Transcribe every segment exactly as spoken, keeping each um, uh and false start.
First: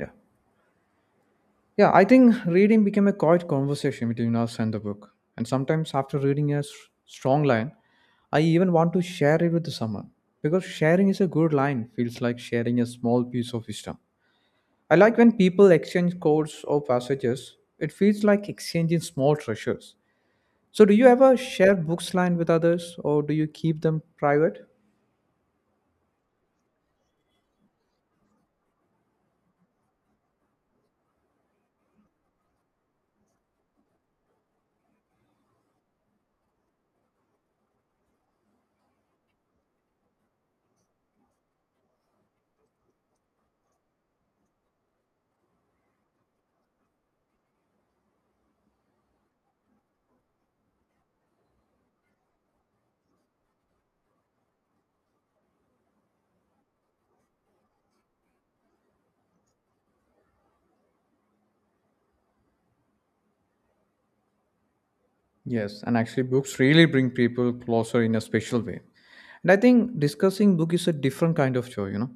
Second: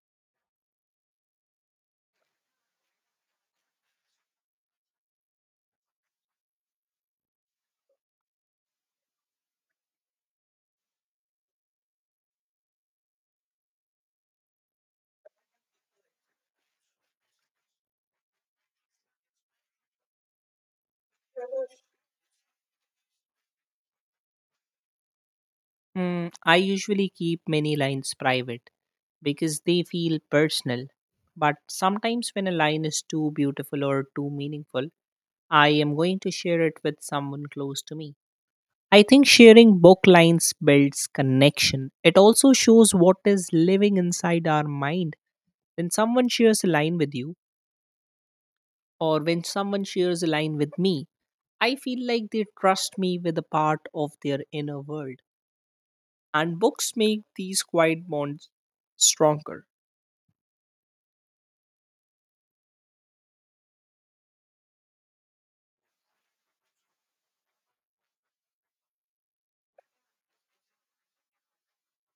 Yeah. Yeah, I think reading became a quiet conversation between us and the book. And sometimes after reading a s- strong line, I even want to share it with someone. Because sharing is a good line, feels like sharing a small piece of wisdom. I like when people exchange quotes or passages, it feels like exchanging small treasures. So, do you ever share books line with others or do you keep them private? Hmm. I usually keep many lines private because they feel personal. But sometimes, when a line is too beautiful or too meaningful, I am going to share it with someone close to me. I think sharing book lines builds connection. It also shows what is living inside our mind. When someone shares a line with you, or when someone shares a line with me, I feel like they trust me with a part of their inner world. And books make these quiet bonds stronger. Yes, and actually, books really bring people closer in a special way. And I think discussing book is a different kind of joy, you know.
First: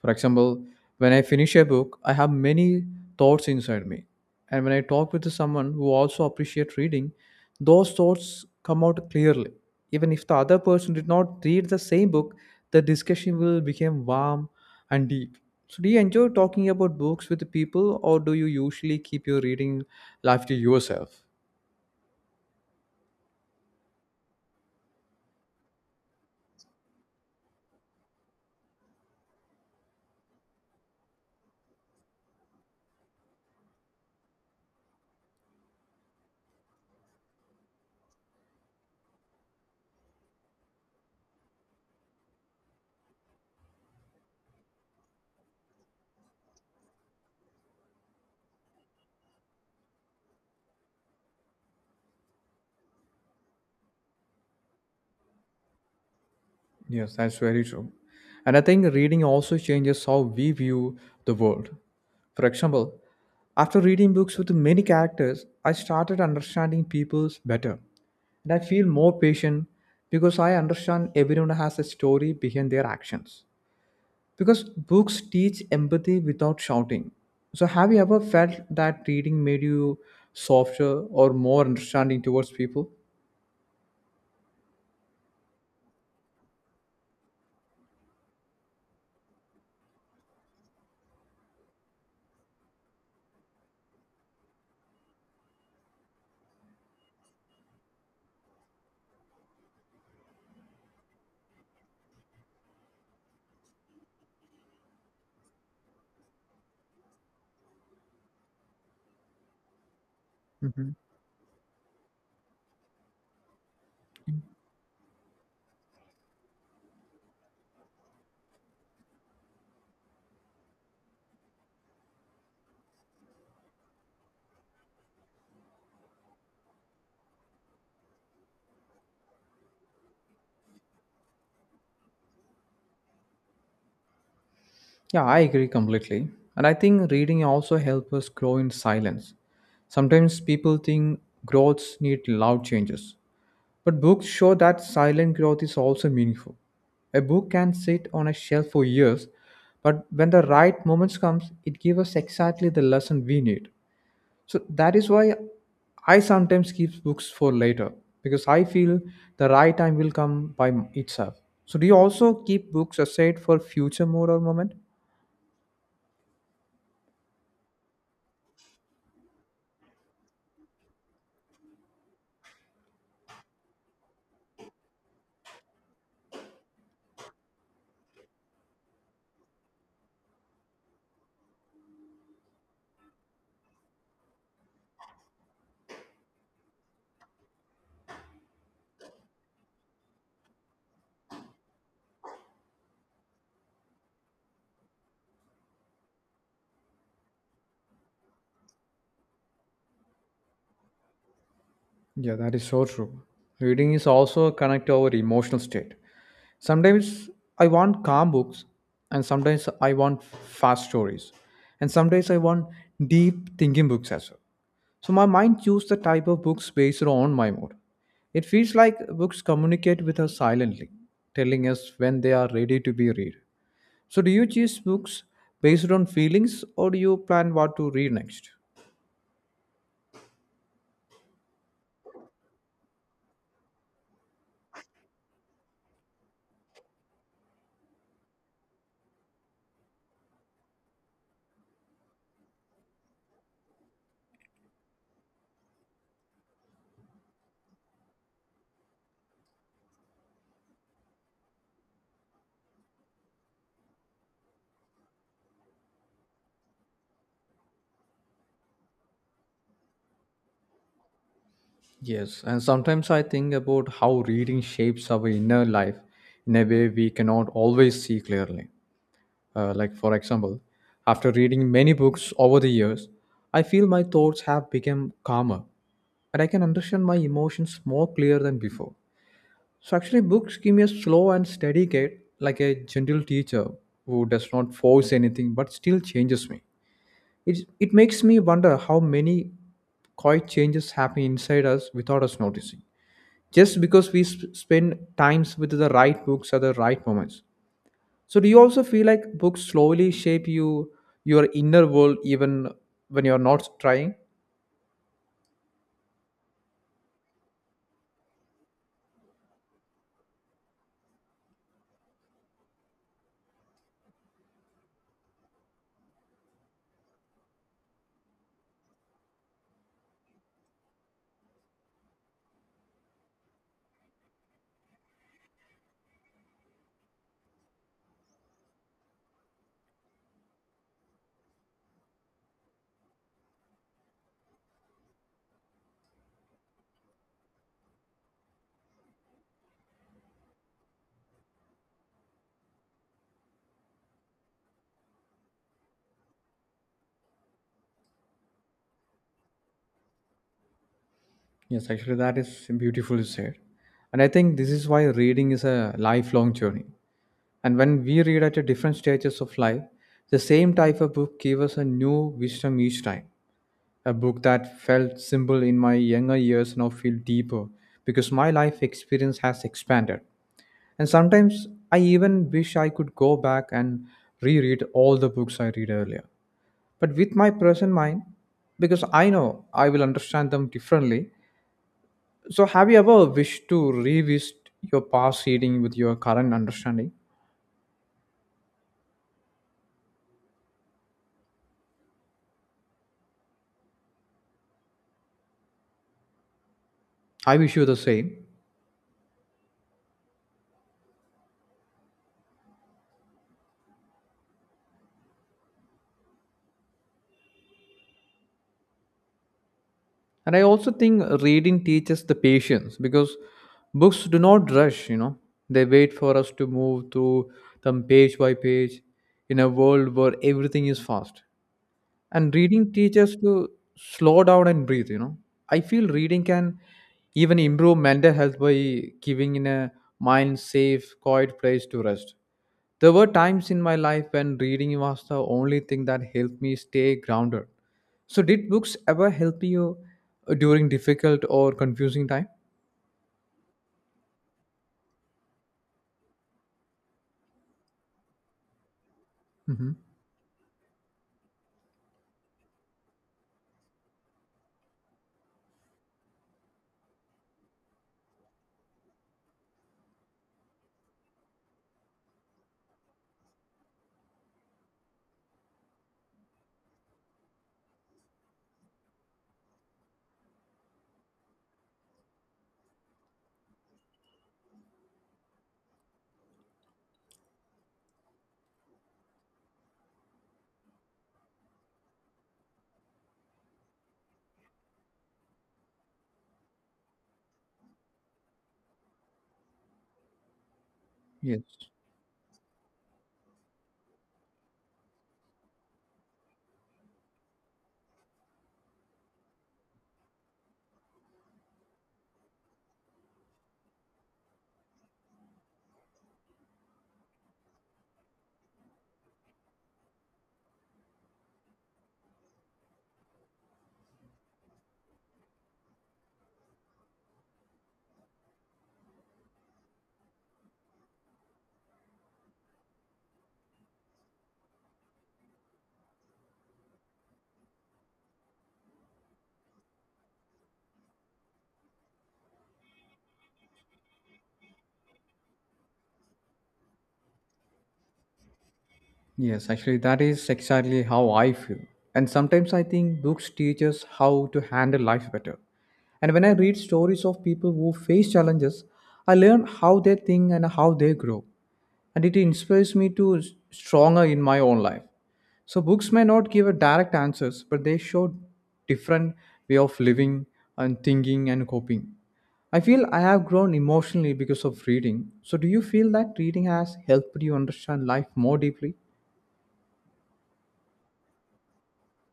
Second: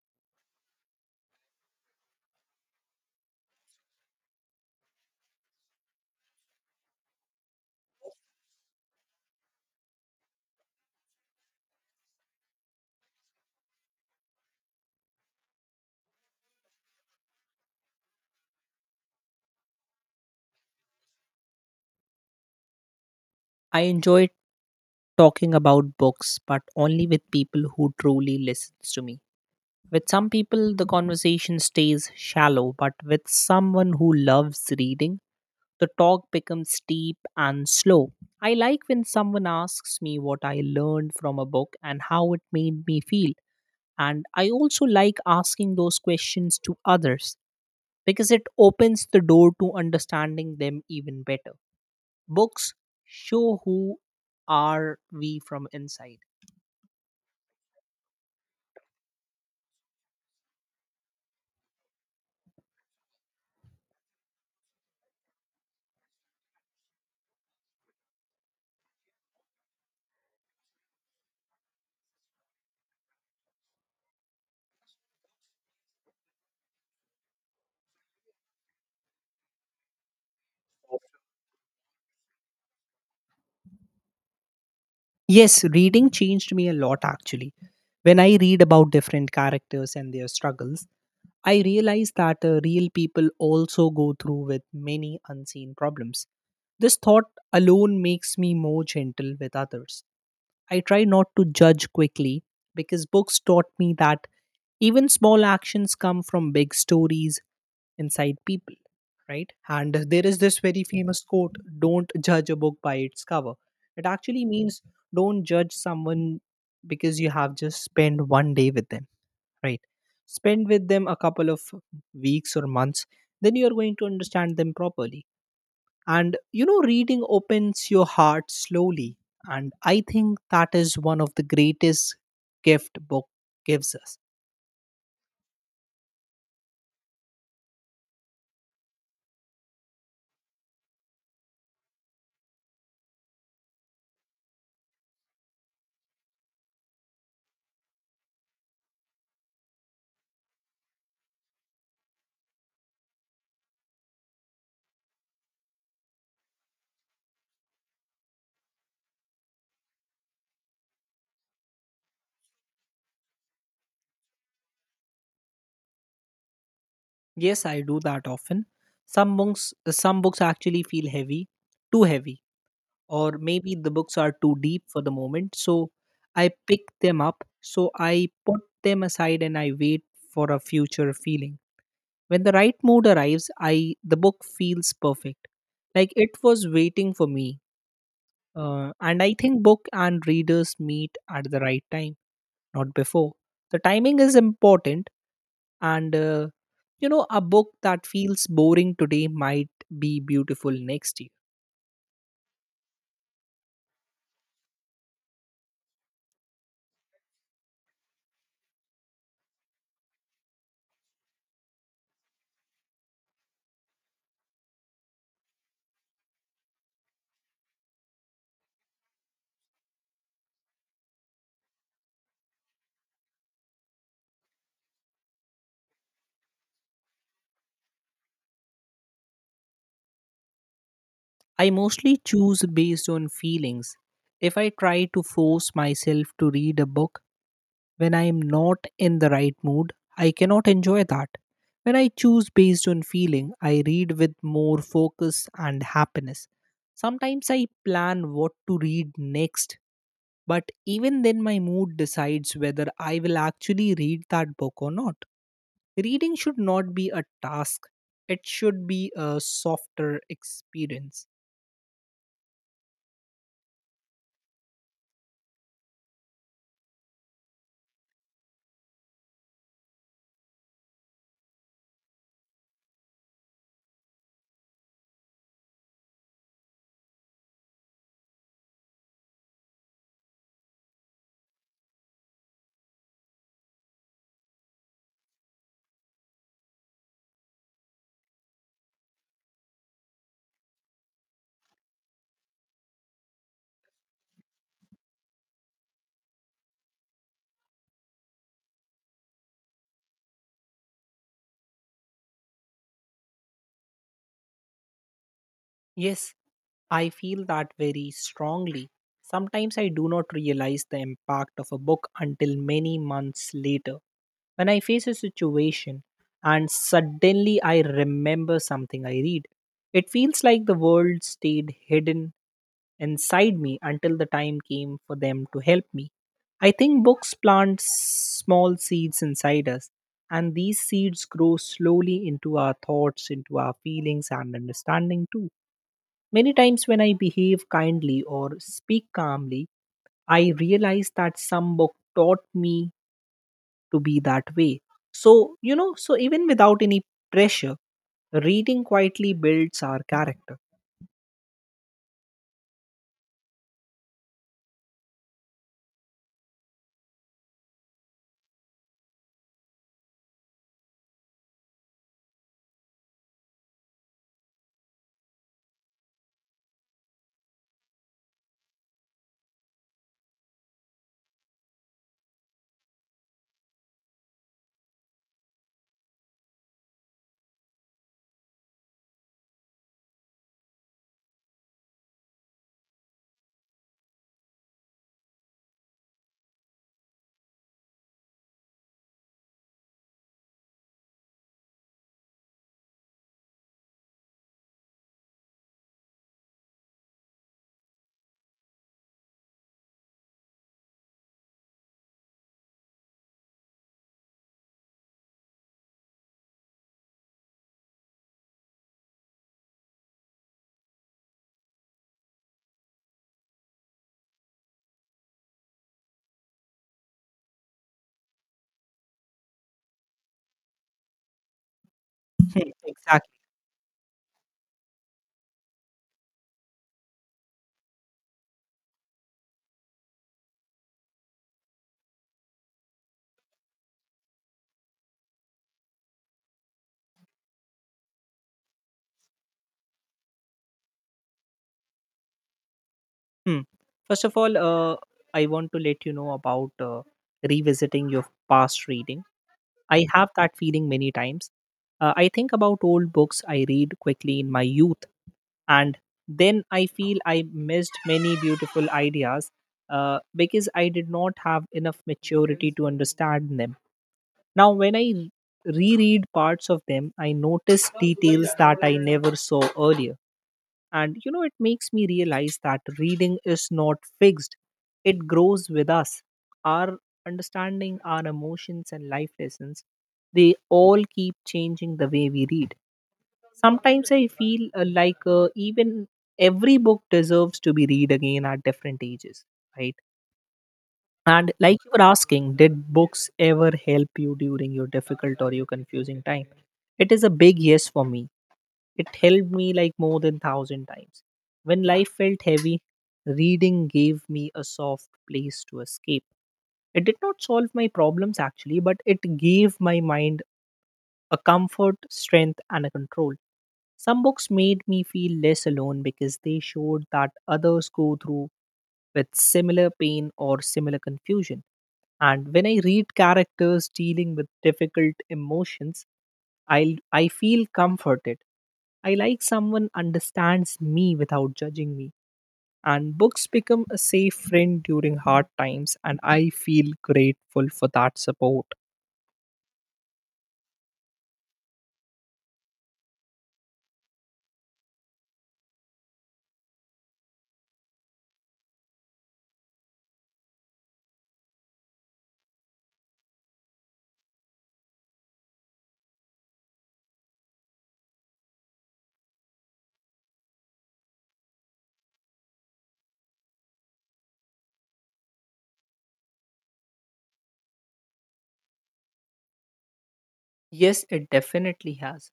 For example, when I finish a book, I have many thoughts inside me. And when I talk with someone who also appreciates reading, those thoughts come out clearly. Even if the other person did not read the same book, the discussion will become warm and deep. So do you enjoy talking about books with people or do you usually keep your reading life to yourself? I enjoy talking about books, but only with people who truly listens to me. With some people, the conversation stays shallow, but with someone who loves reading, the talk becomes deep and slow. I like when someone asks me what I learned from a book and how it made me feel. And I also like asking those questions to others because it opens the door to understanding them even better. Books show who are we from inside. Yes, that's very true. And I think reading also changes how we view the world. For example, after reading books with many characters, I started understanding people's better. And I feel more patient because I understand everyone has a story behind their actions. Because books teach empathy without shouting. So, have you ever felt that reading made you softer or more understanding towards people? Yes, reading changed me a lot actually. When I read about different characters and their struggles, I realize that uh, real people also go through with many unseen problems. This thought alone makes me more gentle with others. I try not to judge quickly because books taught me that even small actions come from big stories inside people, right? And there is this very Mhm. famous quote don't judge a book by its cover. It actually means don't judge someone because you have just spent one day with them, right? Spend with them a couple of weeks or months, then you are going to understand them properly. And you know, reading opens your heart slowly. And I think that is one of the greatest gift book gives us. Yeah, I agree completely. And I think reading also helps us grow in silence. Sometimes people think growths need loud changes, but books show that silent growth is also meaningful. A book can sit on a shelf for years, but when the right moments comes, it gives us exactly the lesson we need. So that is why I sometimes keep books for later because I feel the right time will come by itself. So do you also keep books aside for future mode or moment? Yes, I do that often. Some books some books actually feel heavy, too heavy, or maybe the books are too deep for the moment. So I pick them up, so I put them aside and I wait for a future feeling. When the right mood arrives, I the book feels perfect. Like it was waiting for me. Uh, and I think book and readers meet at the right time, not before. The timing is important, and uh, you know, a book that feels boring today might be beautiful next year. Yeah, that is so true. Reading is also a connect to our emotional state. Sometimes I want calm books, and sometimes I want fast stories, and sometimes I want deep thinking books as well. So my mind chooses the type of books based on my mood. It feels like books communicate with us silently, telling us when they are ready to be read. So do you choose books based on feelings, or do you plan what to read next? I mostly choose based on feelings. If I try to force myself to read a book, when I am not in the right mood, I cannot enjoy that. When I choose based on feeling, I read with more focus and happiness. Sometimes I plan what to read next, but even then, my mood decides whether I will actually read that book or not. Reading should not be a task, it should be a softer experience. Yes, and sometimes I think about how reading shapes our inner life in a way we cannot always see clearly. Uh, like, for example, after reading many books over the years, I feel my thoughts have become calmer and I can understand my emotions more clear than before. So, actually, books give me a slow and steady guide, like a gentle teacher who does not force anything but still changes me. It, it makes me wonder how many quiet changes happen inside us without us noticing just because we sp- spend times with the right books at the right moments. So do you also feel like books slowly shape you your inner world even when you're not trying? Yes, I feel that very strongly. Sometimes I do not realize the impact of a book until many months later. When I face a situation and suddenly I remember something I read, it feels like the world stayed hidden inside me until the time came for them to help me. I think books plant small seeds inside us, and these seeds grow slowly into our thoughts, into our feelings, and understanding too. Many times when I behave kindly or speak calmly, I realize that some book taught me to be that way. So, you know, so even without any pressure, reading quietly builds our character. Yes, actually, that is beautifully said. And I think this is why reading is a lifelong journey, and when we read at a different stages of life, the same type of book gave us a new wisdom each time. A book that felt simple in my younger years now feel deeper because my life experience has expanded. And sometimes I even wish I could go back and reread all the books I read earlier. But with my present mind, because I know I will understand them differently. So, have you ever wished to revisit your past reading with your current understanding? I wish you the same. And I also think reading teaches the patience because books do not rush, you know, they wait for us to move through them page by page in a world where everything is fast. And Hmm. reading teaches Exactly. to slow down and breathe you know I feel reading can even improve mental health by giving in a mind safe quiet place to rest. There were times in my life when reading was the only thing that helped me stay grounded. So did books ever help you during difficult or confusing time? Hmm. First of all, uh, I want to let you know about uh, revisiting your past reading. Hmm. I have that feeling many times. Uh, I think about old books I read quickly in my youth, and then I feel I missed many beautiful ideas uh, because I did not have enough maturity to understand them. Now when I re- reread parts of them, I notice details that I never saw earlier. And you know it makes me realize that reading is not fixed. It grows with us. Our understanding, our emotions and life lessons, they all keep changing the way we read. Sometimes I feel uh, like uh, even every book deserves to be read again at different ages, right? And Yes. like you were asking, did books ever help you during your difficult or your confusing time? It is a big yes for me. It helped me like more than thousand times. When life felt heavy, reading gave me a soft place to escape. It did not solve my problems actually, but it gave my mind a comfort, strength, and a control. Some books made me feel less alone because they showed that others go through with similar pain or similar confusion. And when I read characters dealing with difficult emotions, I I feel comforted. I like someone understands me without judging me. And books become a safe friend during hard times, and I feel grateful for that support. Yes, actually, that is exactly how I feel. And sometimes I think books teach us how to handle life better. And when I read stories of people who face challenges, I learn how they think and how they grow. And it inspires me to s- stronger in my own life. So books may not give a direct answers, but they show different way of living and thinking and coping. I feel I have grown emotionally because of reading. So do you feel that reading has helped you understand life more deeply? Yes, it definitely has.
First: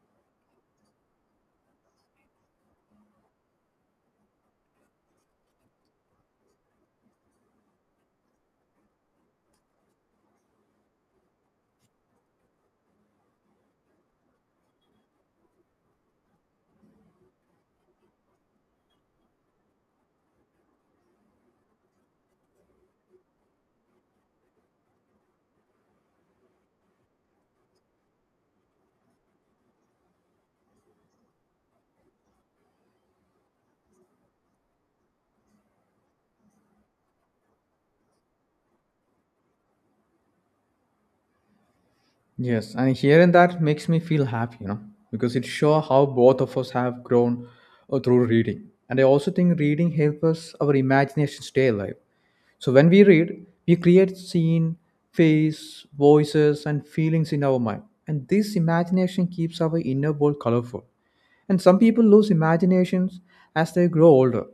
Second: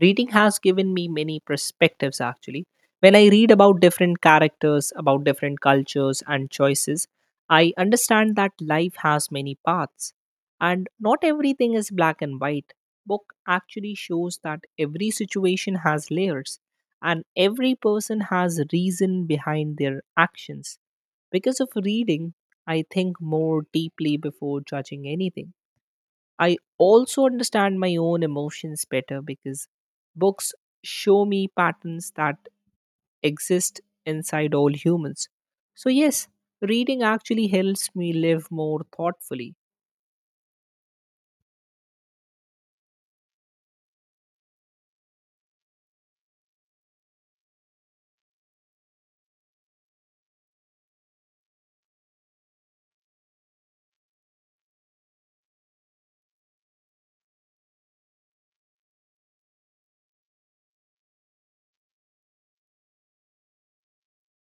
Reading has given me many perspectives actually. When I read about different characters, about different cultures and choices, I understand that life has many paths and not everything is black and white. Book actually shows that every situation has layers and every person has reason behind their actions. Because of reading, I think more deeply before judging anything. I also understand my own emotions better because books show me patterns that exist inside all humans. So, yes, reading actually helps me live more thoughtfully. Yes, and hearing that makes me feel happy, you know, because it shows how both of us have grown uh, through reading. And I also think reading helps us our imagination stay alive. So when we read, we create scene, face, voices, and feelings in our mind. And this imagination keeps our inner world colorful. And some people lose imaginations as they grow older.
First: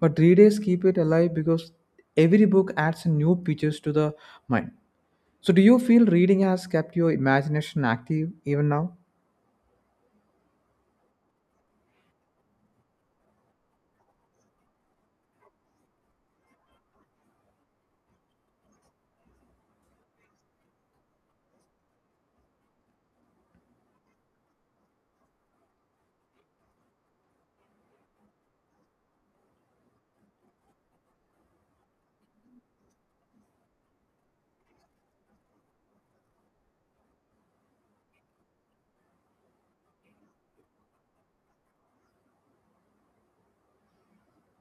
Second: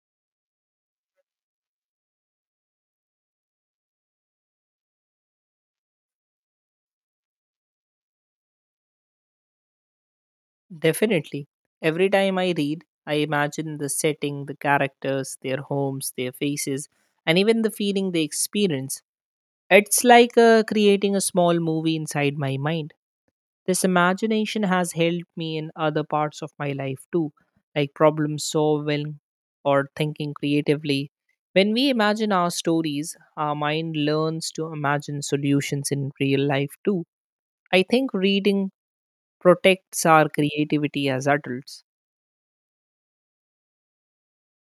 But readers keep it alive because every book adds new pictures to the mind. So, do you feel reading has kept your imagination active even now? Definitely. Every time I read, I imagine the setting, the characters, their homes, their faces, and even the feeling they experience. It's like uh, creating a small movie inside my mind. This imagination has helped me in other parts of my life too, like problem solving or thinking creatively. When we imagine our stories, our mind learns to imagine solutions in real life too. I think reading protects our creativity as adults.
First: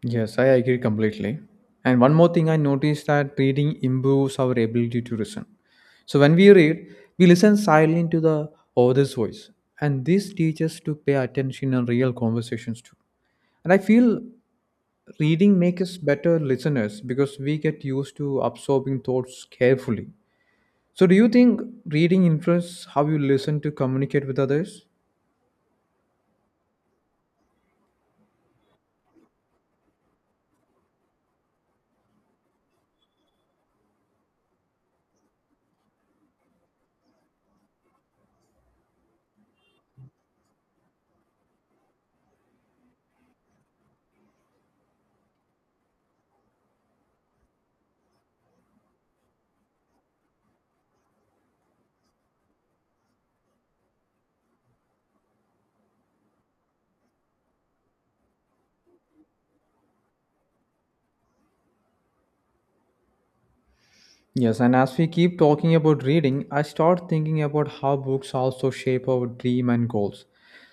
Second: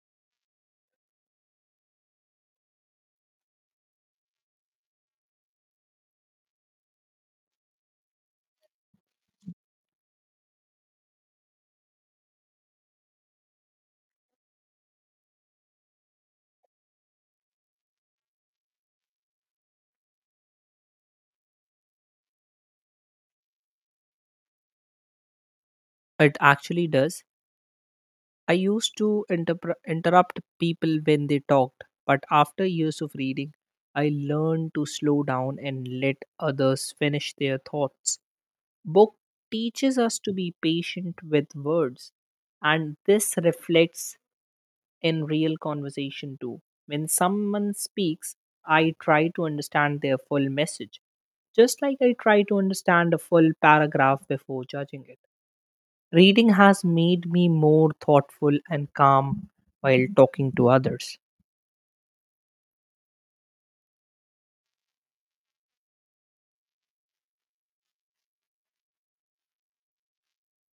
Yes, I agree completely. And one more thing I noticed that reading improves our ability to listen. So when we read, we listen silently to the author's voice. And this teaches us to pay attention in real conversations too. And I feel reading makes us better listeners because we get used to absorbing thoughts carefully. So do you think reading influences how you listen to communicate with others? It actually does. I used to interpre- interrupt people when they talked, but after years of reading, I learned to slow down and let others finish their thoughts. Book teaches us to be patient with words, and this reflects in real conversation too. When someone speaks, I try to understand their full message, just like I try to understand a full paragraph before judging it. Reading has made me more thoughtful and calm while talking to others. Yes, and as we keep talking about reading, I start thinking about how books also shape our dream and goals.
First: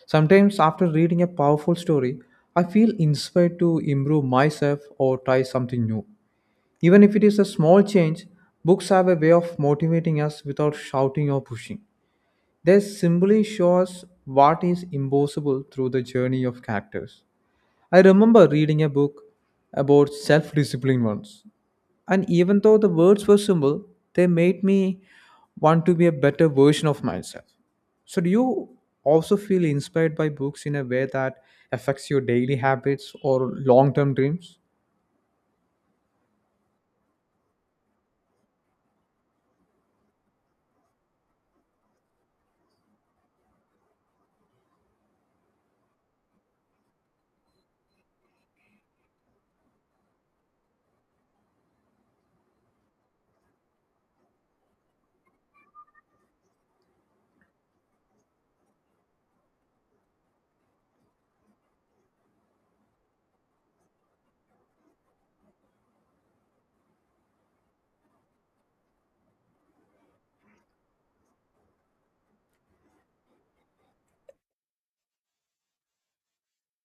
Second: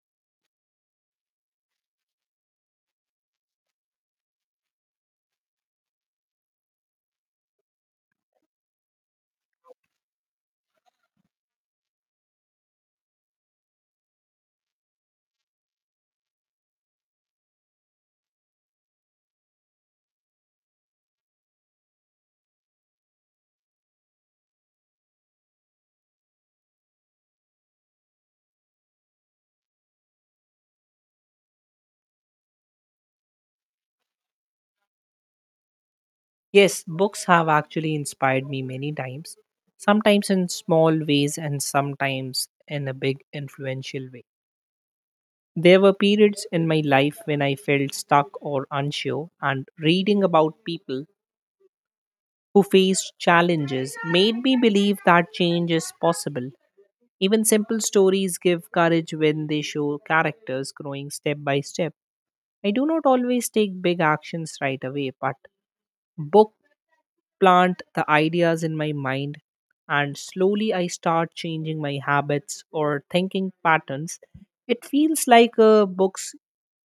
Sometimes, after reading a powerful story, I feel inspired to improve myself or try something new. Even if it is a small change, books have a way of motivating us without shouting or pushing. They simply show us what is impossible through the journey of characters. I remember reading a book about self discipline once, and even though the words were simple, they made me want to be a better version of myself. So, do you also feel inspired by books in a way that affects your daily habits or long term dreams? Yes, books have actually inspired me many times, sometimes in small ways and sometimes in a big influential way. There were periods in my life when I felt stuck or unsure, and reading about people who faced challenges made me believe that change is possible. Even simple stories give courage when they show characters growing step by step. I do not always take big actions right away, but book plant the ideas in my mind, and slowly I start changing my habits or thinking patterns. It feels like uh, books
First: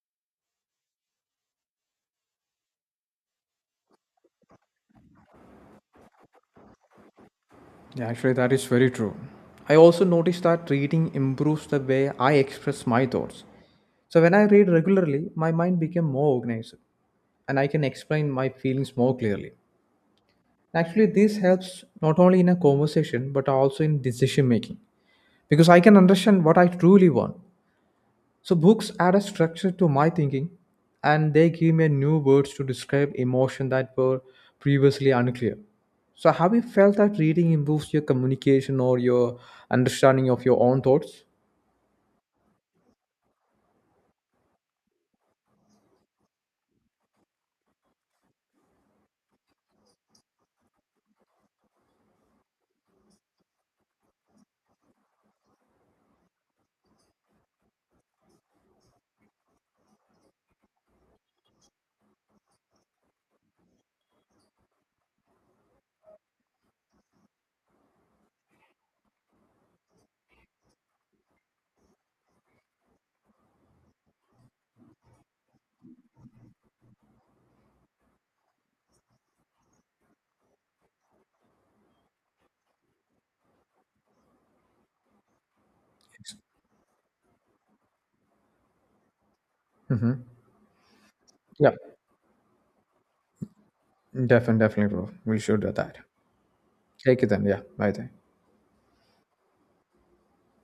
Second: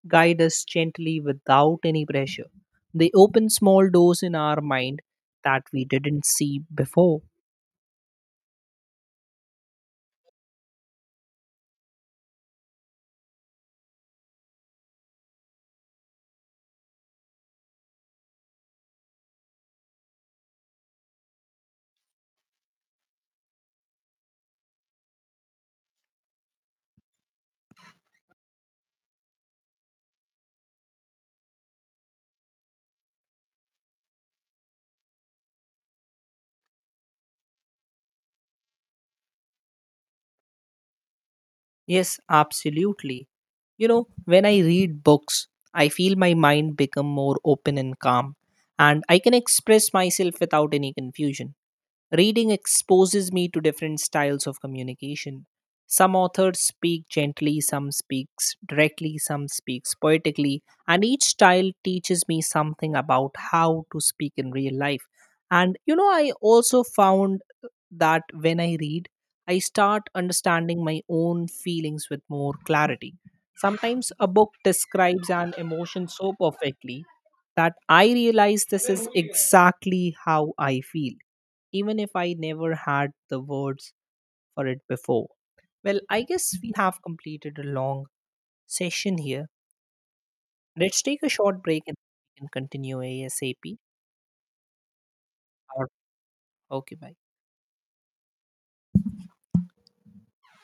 guide us gently without any pressure. They open small doors in our mind that we didn't see before. Yeah, actually, that is very true. I also noticed that reading improves the way I express my thoughts. So, when I read regularly, my mind became more organized and I can explain my feelings more clearly. Actually, this helps not only in a conversation but also in decision making, because I can understand what I truly want. So books add a structure to my thinking and they give me new words to describe emotion that were previously unclear. So have you felt that reading improves your communication or your understanding of your own thoughts? Yes, absolutely. You know, when I read books, I feel my mind become more open and calm, and I can express myself without any confusion. Reading exposes me to different styles of communication. Some authors speak gently, some speaks directly, some speaks poetically, and each style teaches me something about how to speak in real life. And you know, I also found that when I read, I start understanding my own feelings with more clarity. Sometimes a book describes an emotion so perfectly that I realize this is exactly how I feel even if I never had the words for it before. Well, I guess we have completed a long session here. Mm-hmm. Let's take a short Yeah, break and we can continue A S A P. definitely, definitely, bro. We should do Or, that. okay, bye. Take it then. Yeah, bye then.